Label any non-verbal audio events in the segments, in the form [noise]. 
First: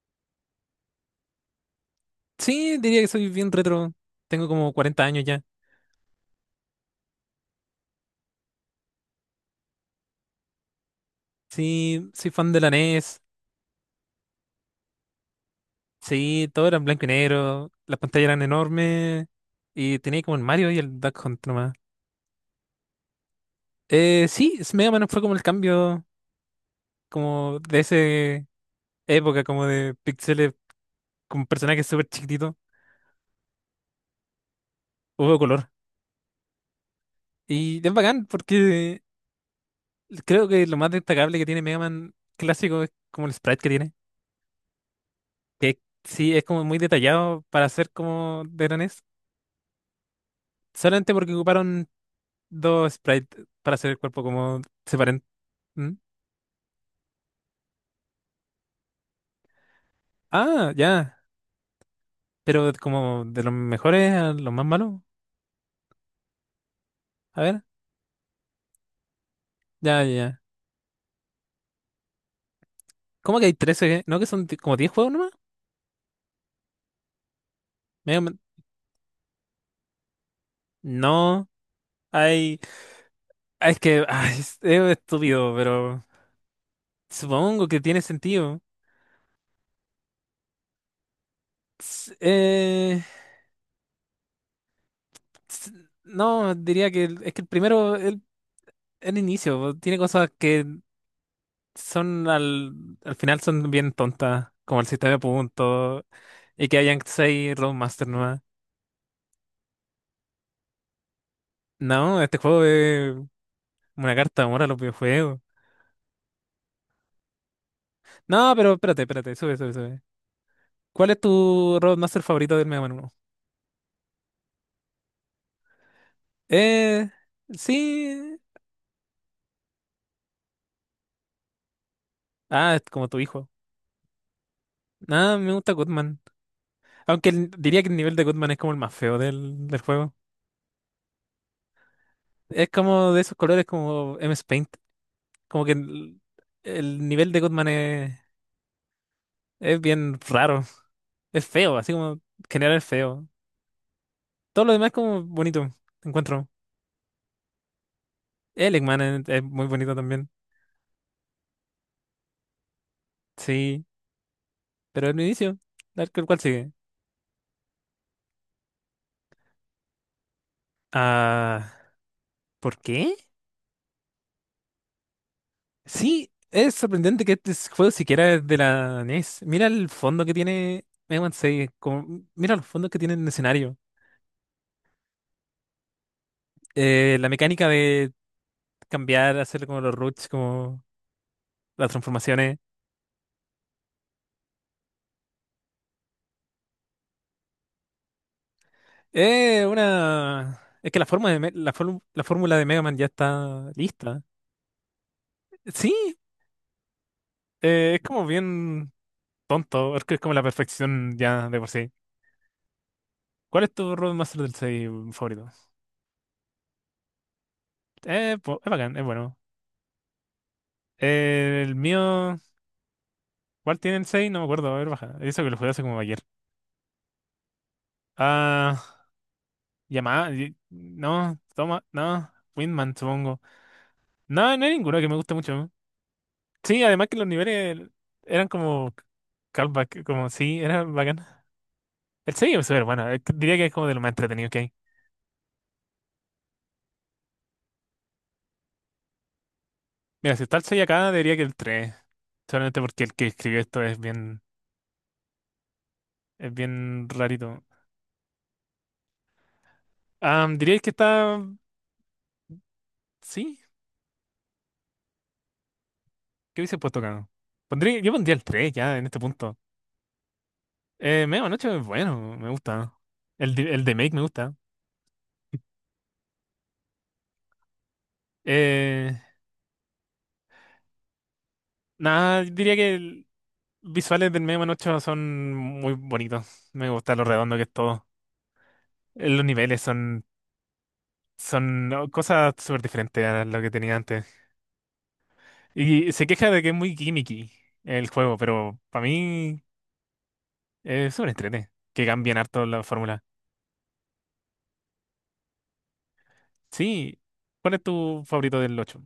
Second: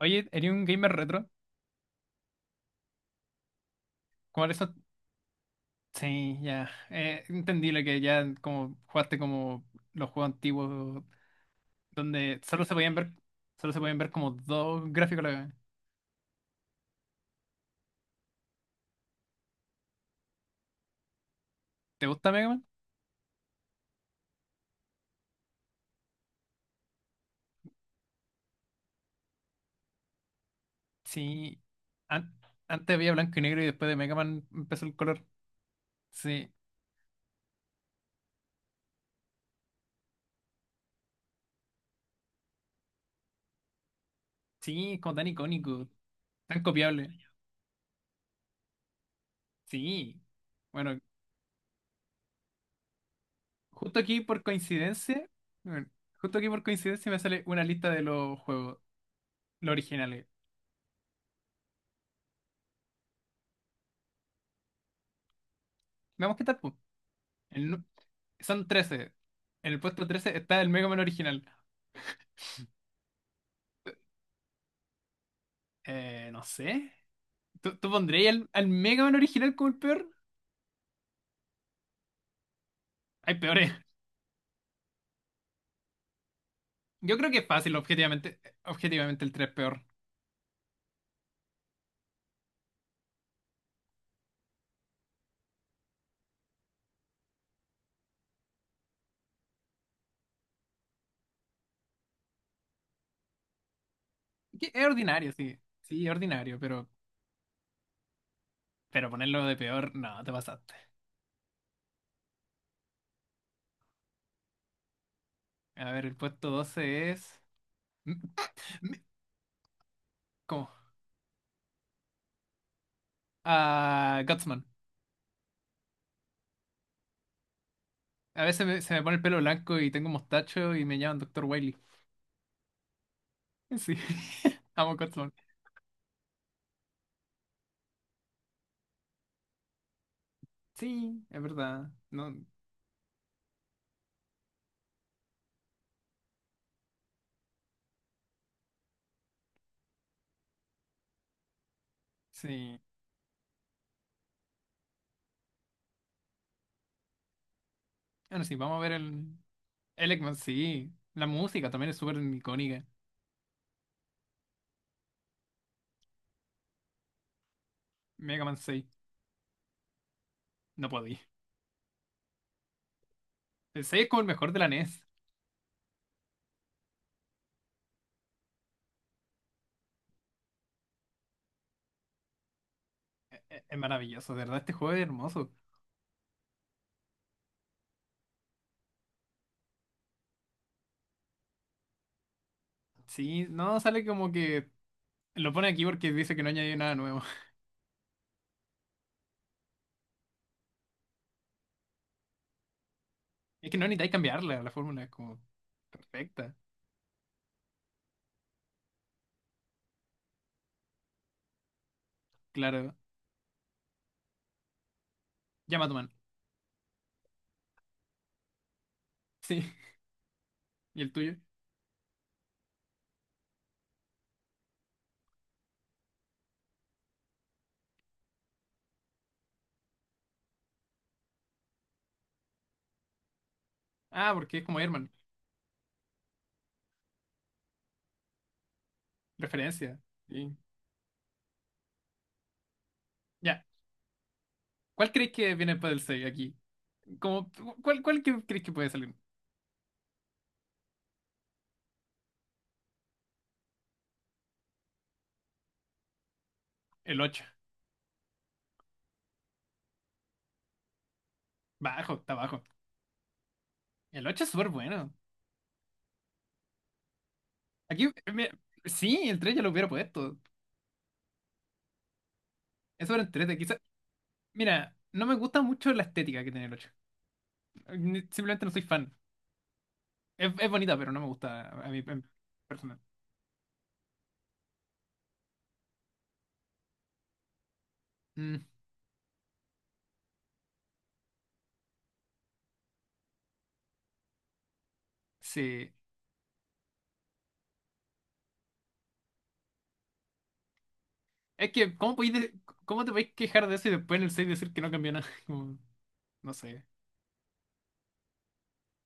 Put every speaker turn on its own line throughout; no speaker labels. Oye, ¿eres un gamer retro?
Sí, diría que soy bien retro.
¿Como
Tengo
eso?
como 40 años ya.
Sí, ya. Entendible que ya como jugaste como los juegos antiguos
Sí, soy
donde
fan de
solo
la
se podían ver,
NES.
solo se podían ver como dos gráficos a la vez.
Sí, todo era en blanco y negro. Las pantallas eran enormes. Y tenía como el Mario y el Duck Hunt nomás.
¿Te gusta Mega Man?
Sí. Mega Man fue como el cambio como de esa época, como de píxeles con
Sí.
personajes súper
An-
chiquititos.
Antes había blanco y negro y después de Mega Man empezó el color.
Hubo color.
Sí.
Y es bacán porque creo que lo más destacable que tiene Mega Man clásico es como el sprite que tiene.
Sí, es como tan
Que
icónico,
sí, es
tan
como muy
copiable.
detallado para ser como de la NES.
Sí. Bueno,
Solamente porque ocuparon dos sprites para hacer
justo
el
aquí
cuerpo
por
como separen.
coincidencia, bueno,
¿Mm?
justo aquí por coincidencia me sale una lista de los juegos, los originales.
Ah, ya. Pero como de los mejores a los más malos.
Veamos qué tal, pues.
A ver,
El nu- Son 13. En el
ya,
puesto
ya,
13
ya.
está el Mega Man original.
¿Cómo que hay 13? ¿Eh? ¿No que son como 10 juegos nomás?
No sé. ¿Tú
Medio
pondrías
men-
al Mega Man original como el peor?
No, hay.
Hay peores.
Es
[laughs]
que ay, es estúpido, pero
Yo creo que es
supongo
fácil,
que tiene
objetivamente.
sentido.
Objetivamente el 3 es peor.
S- eh, s- No, diría que es que el primero, el inicio, tiene cosas que son al final son bien tontas,
Que
como
es
el sistema de
ordinario, sí. Sí,
puntos
es ordinario,
y que hayan seis Roadmaster nuevas.
pero ponerlo de peor, no, te pasaste.
No, este juego es una carta de amor a los videojuegos.
A ver, el puesto 12 es... M-
No, pero espérate,
m-
espérate, sube, sube, sube.
¿Cómo?
¿Cuál es tu Roadmaster favorito del Mega Man 1?
Ah, Gutsman.
Eh, sí.
A veces se me pone el pelo blanco y tengo mostacho y me llaman doctor Wily.
Ah, es como tu hijo.
Sí. [laughs] Amo Gutsman.
Ah, me gusta Goodman. Aunque diría que el nivel de Goodman es como el más feo del juego.
Sí, es verdad. No,
Es como de esos colores como M S Paint. Como que el nivel de Goodman es bien raro. Es feo, así como general
sí.
es feo. Todo lo demás es como bonito, encuentro.
Bueno, sí,
El
vamos a ver
Eggman
el,
es muy bonito
el
también.
Eggman, sí. La música también es súper icónica.
Sí, pero el inicio, el cual sigue.
Mega Man seis no podía.
Ah, ¿por qué?
El 6 es como el mejor de la NES.
Sí, es sorprendente que este juego siquiera es de la NES. Mira el fondo que tiene Eggman 6, mira los fondos que tiene el escenario.
Es maravilloso, de verdad, este juego es hermoso.
La mecánica de cambiar, hacer como los roots, como las transformaciones.
Sí, no, sale como que lo pone aquí porque dice que no añadió nada nuevo. [laughs]
Es que la forma de, Me- la, form- la fórmula de Mega Man ya
Es
está
que no necesitáis
lista.
cambiarla, la fórmula es como
Sí.
perfecta.
Es como bien tonto, es que es como la perfección ya de por sí.
Claro,
¿Cuál es tu Road Master del 6 favorito?
llama a tu man.
Es bacán, es bueno.
Sí, [laughs] ¿y el tuyo?
El mío, ¿cuál tiene el seis? No me acuerdo, a ver, baja. Eso que lo jugué hace como ayer. Ah, Yamaha, no, toma, no, Windman, supongo.
Ah,
No,
porque es
no hay
como
ninguno que
Herman,
me guste mucho. Sí, además que los niveles eran como
referencia.
callback, como
Sí.
sí, era bacán. El 6 es súper bueno, diría
Ya,
que es como de lo más entretenido que hay.
¿cuál crees que viene después del 6 aquí? Como, ¿cuál que crees que puede salir?
Mira, si está el 6 acá, diría que el tres. Solamente porque el que escribió esto es bien
El ocho.
rarito. Ah, diríais que está.
Bajo, está bajo.
Sí,
El 8 es súper bueno.
¿qué hubiese puesto acá?
Aquí,
Yo pondría el
mira,
3 ya en este
sí, el 3
punto.
ya lo hubiera puesto.
Media Noche es bueno, me gusta.
Es sobre el 3 quizás.
El de Make me gusta.
Mira, no me gusta mucho la estética que tiene el 8. Simplemente no soy fan.
Eh,
es bonita, pero no me gusta a mí en
Nada, diría que
personal.
visuales del Media Noche son muy bonitos. Me gusta lo redondo que es todo.
Mm,
Los niveles son oh, cosas súper diferentes a lo que tenía antes.
sí.
Y se queja de que es muy gimmicky el juego, pero para mí. Es súper entrete.
Es que,
Que cambian harto la
cómo te
fórmula.
podéis quejar de eso y después en el 6 decir que no cambió nada? [laughs] Como, no sé.
Sí. ¿Cuál es tu favorito del ocho?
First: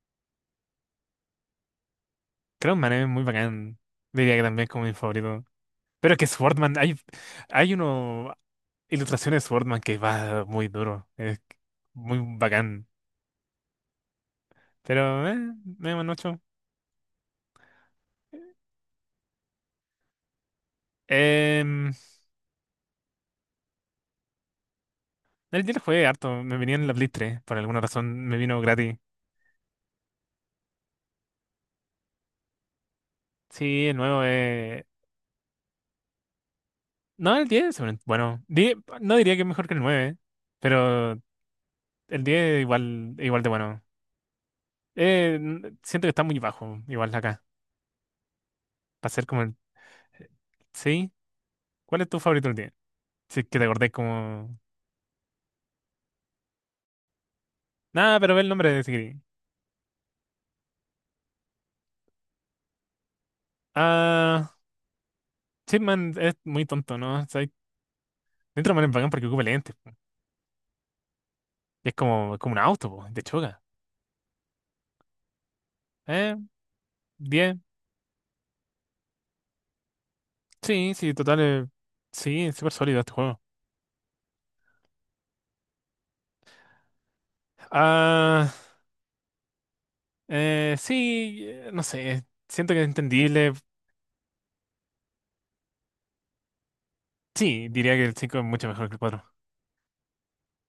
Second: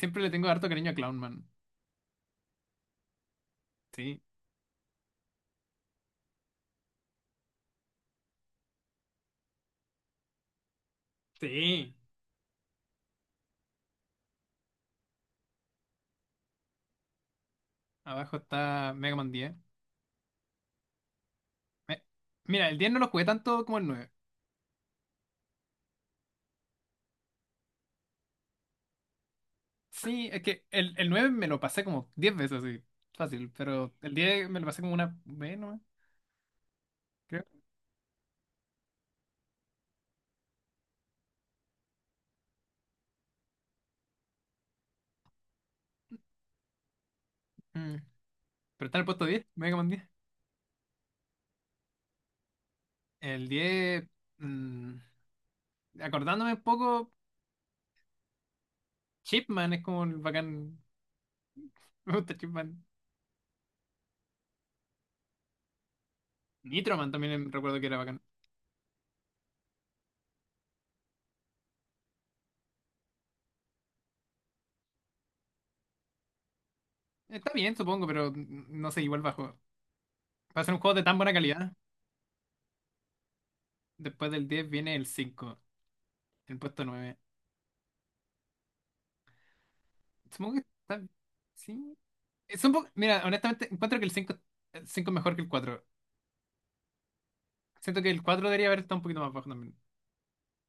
Siempre le tengo harto cariño a Clownman.
Creo Man es muy bacán.
Sí.
Diría que también es como mi favorito. Pero es que Swordman, hay uno ilustraciones de Swordman que va muy duro. Es
Sí.
muy bacán. Pero, me un
Abajo está Mega Man 10.
Em,
Me- Mira, el 10 no lo jugué tanto como el...
el día lo jugué harto. Me venía en la Play 3. Por alguna razón me vino gratis.
Sí, es que el 9 me lo pasé como 10 veces así, fácil,
Sí,
pero
el
el
nuevo
10 me lo pasé
es.
como una vez nomás,
No,
creo.
el 10 bueno, no diría que es mejor que el 9 pero el 10 igual de bueno. Siento que está muy bajo, igual acá.
Mm, pero está en el
Para
puesto
ser como
10
el.
Mega Man 10.
¿Sí? ¿Cuál es tu favorito del día? Si
El
es que te acordé
diez,
como.
mm, acordándome un poco,
Nada, pero ve el nombre de Sigrid.
Chipman es como el bacán, [laughs] me gusta Chipman.
Ah, Chipman es muy tonto,
Nitroman
¿no? O
también recuerdo que era bacán.
dentro man es bacán porque ocupa lentes, po. Y es como un auto, po, de choca. Eh,
Está
10.
bien, supongo, pero no sé, igual bajo. Para ser un
Sí,
juego de
sí,
tan buena
total.
calidad,
Sí, es súper sólido este juego.
después del 10 viene el cinco, el puesto nueve.
Ah,
Supongo que está...
sí, no
Sí.
sé.
Es un
Siento que
poco...
es
Mira,
entendible.
honestamente, encuentro que el cinco, el 5 es mejor que el cuatro.
Sí, diría
Siento
que
que
el
el
5 es
4 debería
mucho
haber
mejor que
estado
el
un poquito
cuatro.
más bajo también.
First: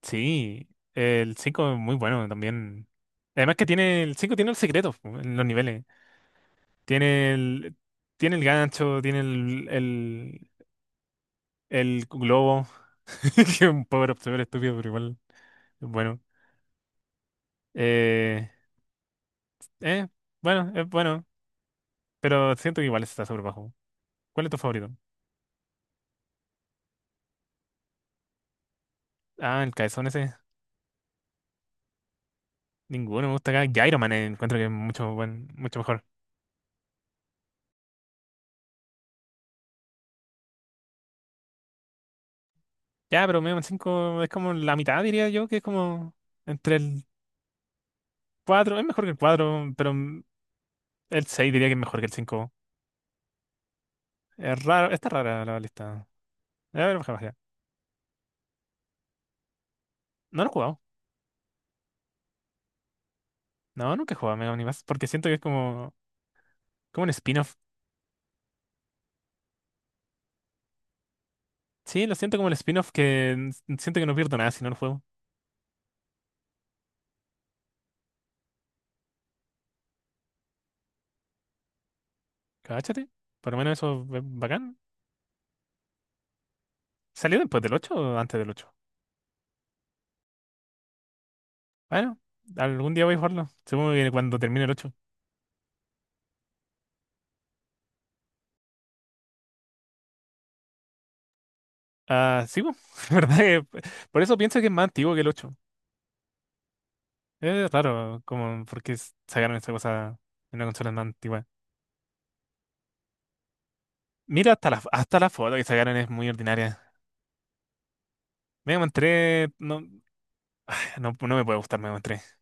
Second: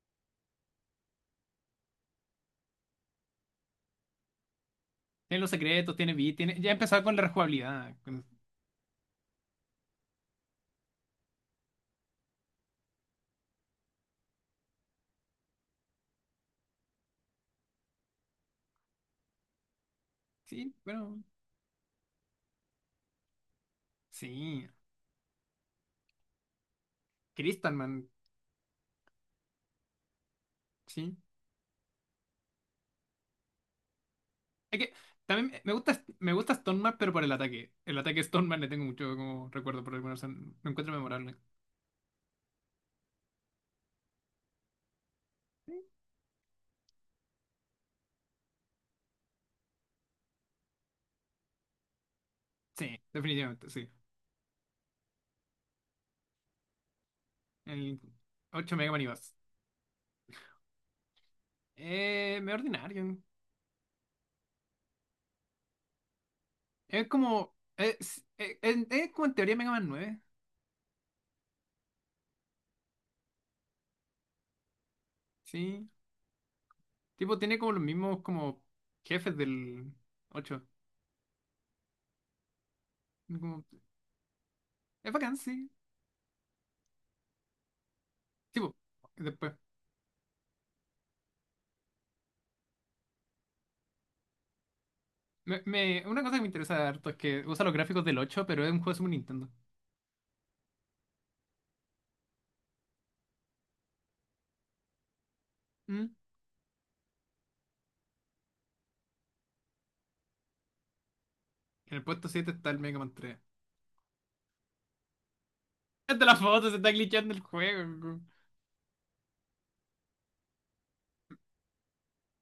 Sí, el 5 es muy bueno también. Además que tiene el 5 tiene los secretos po, en
Tiene
los
los
niveles.
secretos, tiene beat, tiene... Ya empezaba con la
Tiene el
rejugabilidad.
Tiene el gancho, tiene el globo, [laughs] que es un power up súper estúpido, pero igual es bueno. Eh, eh, bueno,
Sí,
es
bueno,
bueno, pero siento que igual está súper bajo. ¿Cuál es tu
sí.
favorito?
Crystalman,
Ah, el caezón ese.
sí.
Ninguno me gusta acá. Gyro Man, encuentro que es
Es que también
mucho mejor.
me gusta Stoneman, pero por el ataque. El ataque de Stoneman le tengo mucho como recuerdo por alguna razón. Lo encuentro memorable.
Ya, pero Mega Man 5 es como la mitad, diría yo, que es como entre el 4 es mejor que el cuatro. Pero el 6 diría que es mejor que el cinco.
Sí, definitivamente, sí.
Es raro, está rara la lista. A ver, bajé, bajé.
El 8 Mega Man y más.
No lo he jugado.
Medio ordinario.
No, nunca he jugado a Mega Man X, porque siento que es como
Es
un spin-off.
como. Es como en teoría Mega Man nueve.
Sí, lo siento como el spin-off siento que no pierdo nada si no lo juego.
Sí. Tipo, tiene como los mismos como jefes del ocho.
Cáchate. Por lo menos eso es bacán.
Es bacán, sí.
¿Salió después del ocho o antes del ocho?
Tipo, después.
Bueno, algún día voy a jugarlo. Supongo que cuando termine el ocho.
Una cosa que me interesa harto es que usa los gráficos del 8 pero es un juego de Super Nintendo.
Ah, sí, po. [laughs] La verdad que por eso pienso que es más antiguo que el ocho.
Mm.
Es raro, como, porque sacaron esa cosa en una consola más antigua.
En el puesto 7 está el Mega Man 3.
Mira, hasta la foto que sacaron es
Es de
muy
las fotos, se está
ordinaria.
glitchando el juego.
Mega Man 3 no, no, no me puede gustar Mega Man 3.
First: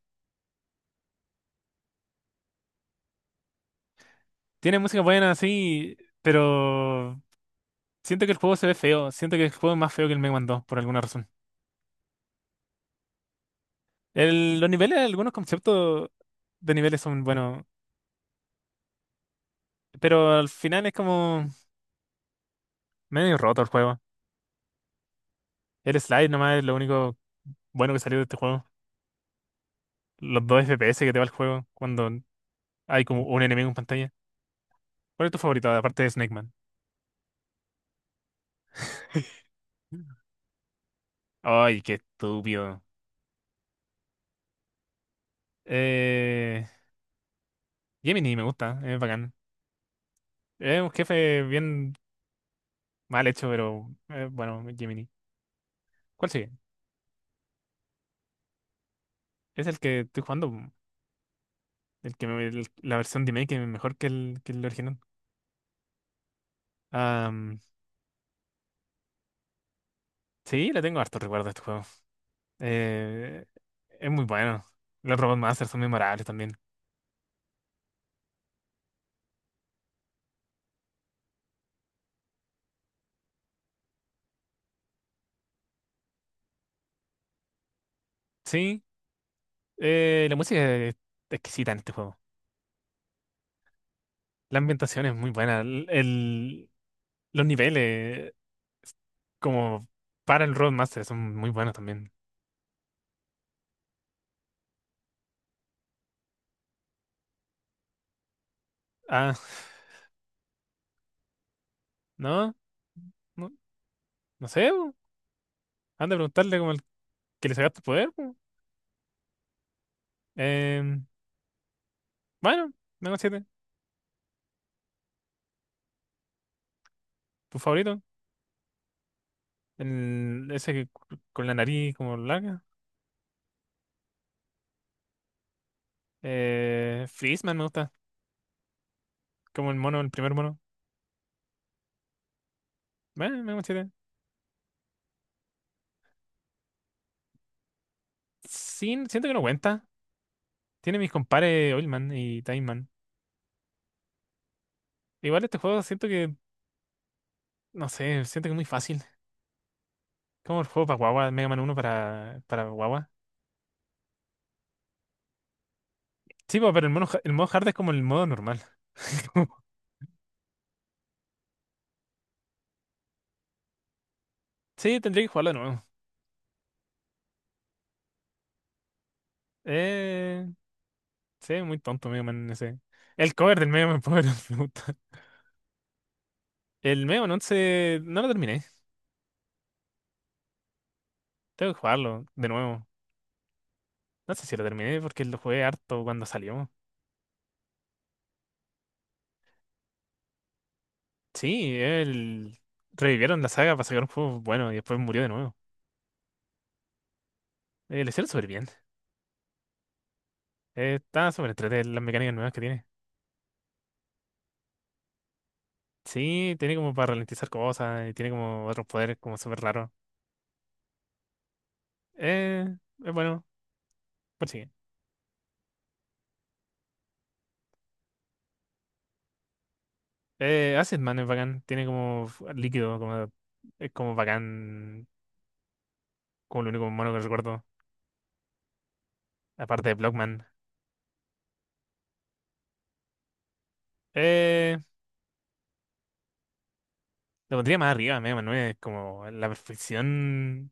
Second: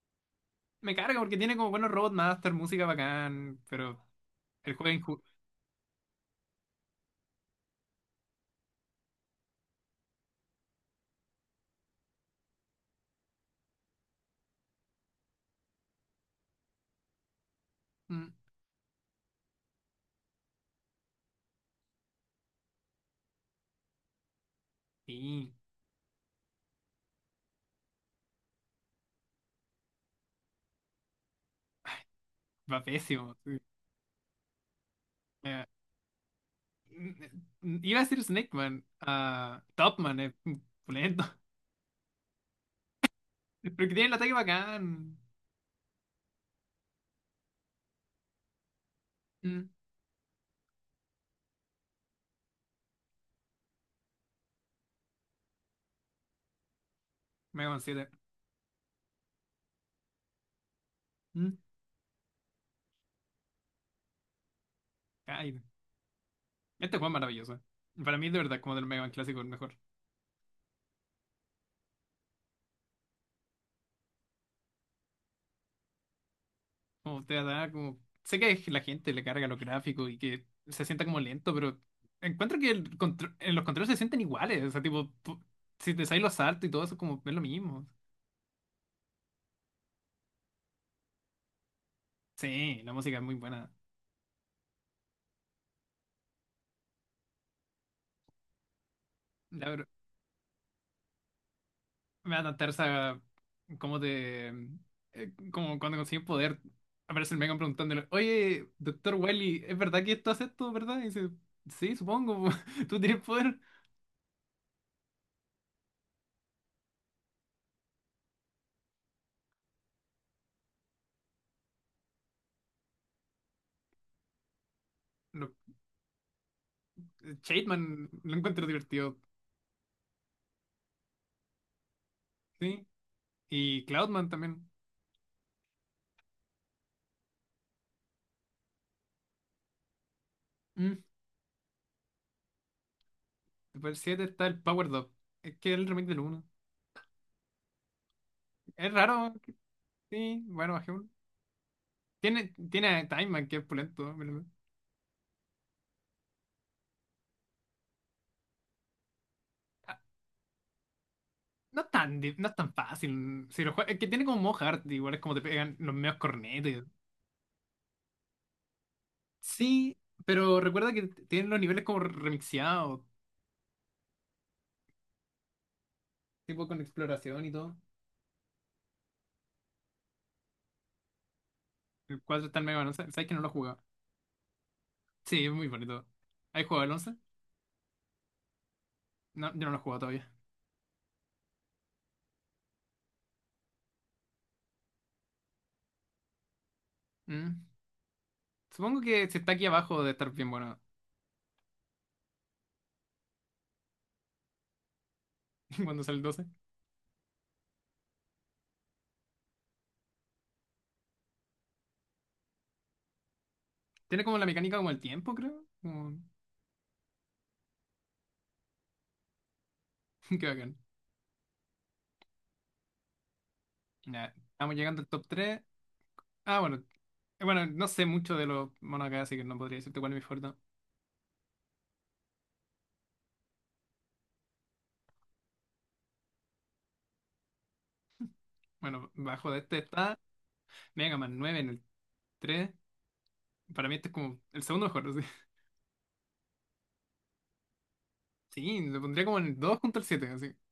Me carga porque tiene como buenos Robot Master, música bacán, pero el
Tiene
juego es
música
injusto.
buena, sí, pero siento que el juego se ve feo. Siento que el juego es más feo que el Mega Man 2 por alguna razón. Los niveles, algunos conceptos de niveles son buenos, pero al final es como medio roto el juego.
Sí,
El slide nomás es lo único bueno que salió de este juego. Los 2 FPS que te va el juego cuando
va
hay como
pésimo.
un
Sí.
enemigo en pantalla. ¿Cuál es tu
Eh,
favorito, aparte de Snake Man?
Iba a decir Snake Man. Ah, Top Man es lento.
Ay, qué estúpido.
[laughs] Pero que tiene el ataque bacán.
Eh, Gemini me gusta, es bacán.
Mm.
Es un jefe bien mal hecho, pero, bueno, Gemini. ¿Cuál sigue?
Mega Man 7.
Es el que estoy jugando,
Mm.
el que la versión de que es mejor que el original.
Ay. Este juego es
Ah,
maravilloso. Para mí, de verdad, como del Mega Man clásico, el mejor.
sí, le tengo harto recuerdo a este juego. Eh, es muy bueno. Los Robot Masters son memorables también.
Como te da, como. Sé que la gente le carga los gráficos y que se sienta como lento, pero encuentro que el en los controles se sienten iguales. O sea, tipo, si te salen los saltos y todo eso, como es lo mismo.
Sí, la música es exquisita en este juego.
Sí, la música es muy buena.
La ambientación es muy buena. Los niveles,
La ver-
como para el Robot Master, son muy buenos también.
Me da tanta esa como te. Como cuando conseguí un poder, aparece el Mega Man preguntándole: "Oye, doctor
Ah, [laughs]
Wily, ¿es verdad que esto hace esto, verdad?" Y dice: "Sí, supongo".
no,
[laughs] Tú tienes
no,
poder.
no sé, bo. Han de preguntarle como que le sacaste el poder, po. Eh, bueno, menos 7. Tu favorito.
Shademan lo encuentro divertido,
Ese que con la nariz como larga.
¿sí? Y Cloudman también.
Freezeman me gusta. Como el mono, el primer mono.
Mm.
Bueno, menos 7.
Después del 7 está el Power Dog. Es que es el remake del uno, es
Sin, Siento
raro,
que no cuenta.
sí. Bueno, bajé
Tiene
uno.
mis compares Oilman y
Tiene,
Time
tiene
Man.
a Time Man, que es pulento.
Igual este juego siento que, no sé, siento que es muy fácil.
Ah,
Como el juego para guagua, Mega Man uno
no es tan, no es
para
tan
guagua.
fácil. Si es que tiene como modo hard, igual es como te pegan los medios
Sí, po,
cornetes.
pero el modo hard es como el modo normal. [laughs] Como-
Sí, pero recuerda que tienen los niveles como remixeados,
Sí, tendría que jugarlo de nuevo.
tipo con exploración y todo.
Eh, Sí, muy tonto
El
Mega
4
Man
está en Mega
ese.
Man 11. ¿Sabes que
El
no lo he
cover del
jugado?
Mega Man Power Up me gusta.
Sí, es muy bonito. ¿Has
[laughs]
jugado el
El
11?
Mega Man 11 no lo terminé.
No, yo no lo he jugado todavía.
Tengo que jugarlo de nuevo. No sé si lo terminé porque lo jugué harto cuando salió.
Mm. Supongo que si está aquí abajo de estar bien bueno
Sí, él revivieron la saga para sacar un juego bueno y después murió de nuevo.
[laughs] cuando sale el 12.
Lo hicieron súper bien. Está súper entretenido las mecánicas nuevas que tiene.
Tiene como la mecánica como el tiempo, creo. Como...
Sí, tiene como para ralentizar cosas y tiene como otros poderes como súper raros.
[laughs] Qué bacán.
Eh, es bueno,
Ya,
pues sí.
estamos llegando al top 3. Ah, bueno. Bueno, no sé mucho de los monos acá, así que no podría decirte cuál es mi favorito.
Acid Man es bacán. Tiene como líquido, como. Es como bacán. Como lo único humano que recuerdo.
Bueno, bajo de este
Aparte de
está
Blockman.
Mega Man nueve en el 3. Para mí este es como el
Eh,
segundo mejor, así.
lo pondría más arriba, Mega Man
[laughs]
9.
Sí, lo pondría
Como
como en
la
el 2 junto al 7, así.
perfección.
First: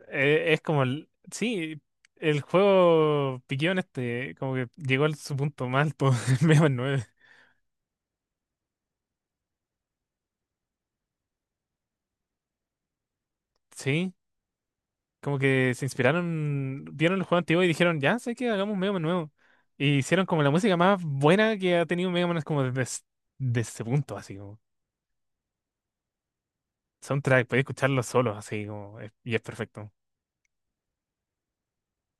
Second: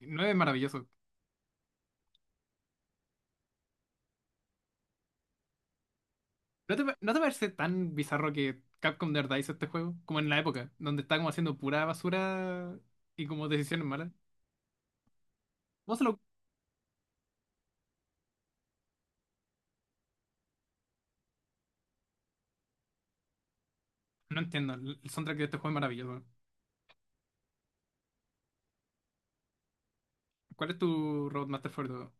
9 es
Es como,
maravilloso.
sí, el juego Piquión este. Como que llegó a su punto más alto [laughs] en Mega
¿No
Man
te,
9.
no te parece tan bizarro que Capcom de verdad hizo este juego? Como en la época, donde está como haciendo pura basura y como decisiones malas.
Sí. Como que se
¿Cómo se le...
inspiraron. Vieron el juego antiguo y dijeron, ya sé que hagamos un Mega Man nuevo. Y hicieron como la música más buena que ha tenido Mega Man. Es como desde ese punto, así
No
como.
entiendo, el soundtrack de este juego es maravilloso.
Soundtrack, podéis escucharlo solo, así como. Y es perfecto.
¿Cuál es tu Roadmaster favorito?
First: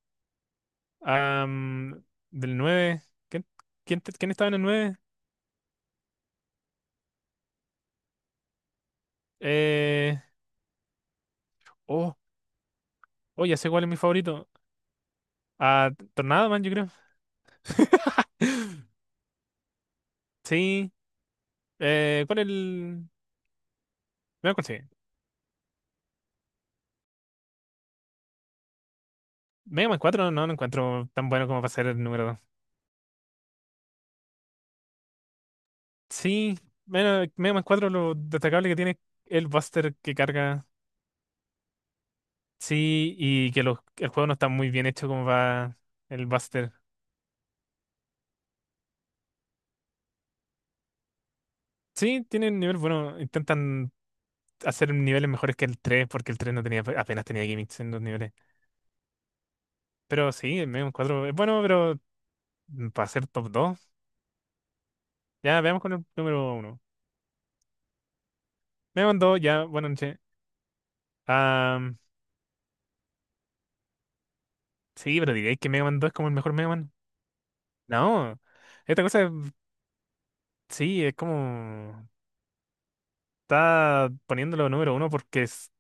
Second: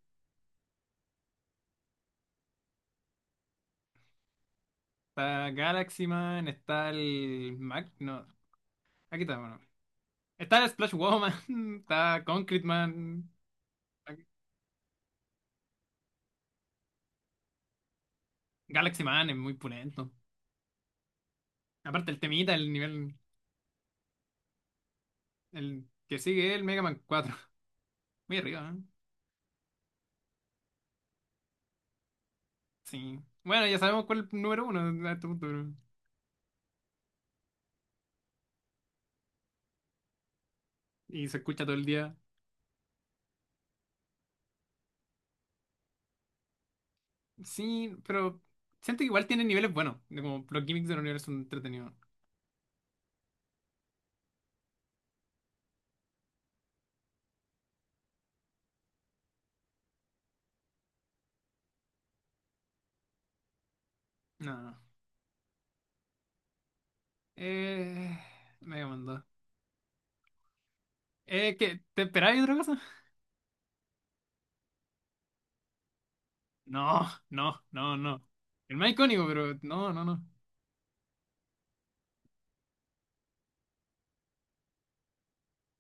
Am, Del nueve. ¿Quién, Quién estaba en el nueve?
Está Galaxy Man, está el Mac, no, aquí está, bueno.
Eh,
Está el Splash Woman, [laughs]
oh,
está Concrete Man,
oh, ya sé cuál es mi
aquí-
favorito. Ah, Tornado Man, yo creo. [laughs]
Galaxy Man es muy punento.
Sí.
Aparte el
¿Cuál es
temita, el
el...?
nivel,
Mega Man, sí.
el que sigue es el Mega Man cuatro. [laughs] Muy arriba, ¿eh?
Mega Man cuatro no lo encuentro tan bueno como para ser el número dos.
Sí. Bueno, ya sabemos cuál es el número uno a este punto, ¿no?
Sí. Bueno, Mega Man 4 lo destacable que tiene es el Buster que carga.
Y se escucha todo el día.
Sí, y que el juego no está muy bien hecho como va el Buster.
Sí, pero siento que igual tiene niveles buenos, de como los gimmicks del universo son entretenidos.
Sí, tiene un nivel bueno. Intentan hacer niveles mejores que el 3 porque el 3 no tenía, apenas tenía gimmicks en los niveles. Pero sí, el Megon 4 es bueno, pero para ser top 2
No, no.
ya veamos con el número uno.
Eh... Mega
Mega Man
Man.
2, ya, buena noche.
¿Qué?
Am,
¿Te esperabas otra cosa?
sí, pero diréis que Mega Man 2 es como el mejor Mega Man.
No, no, no, no.
No,
El más
esta cosa
icónico, pero no, no, no.
sí, es como está poniéndolo número uno porque es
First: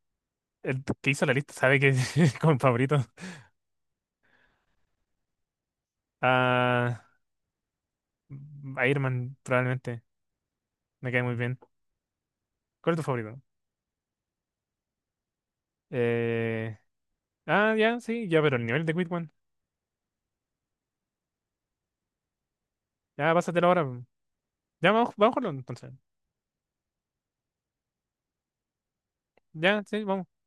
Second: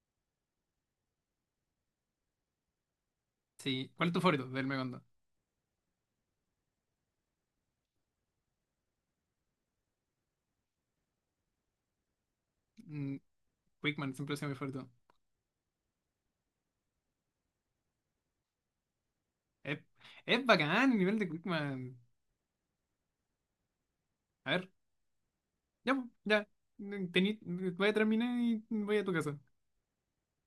el que hizo la lista sabe que [laughs] es como favorito.
Sí, ¿cuál es tu favorito del Megondo?
Ah, Iron Man probablemente, me cae muy bien. ¿Cuál es tu
Mm,
favorito?
Quickman siempre ha sido mi favorito.
Eh, ah, ya, sí, ya, pero el nivel de Quick.
Es, es bacán el nivel de Quickman.
Ya, pásatelo ahora.
A ver,
Ya, vamos, vamos a jugarlo entonces.
ya, po, ya. Tení- Voy a terminar y voy a tu casa.
Ya, sí, vamos.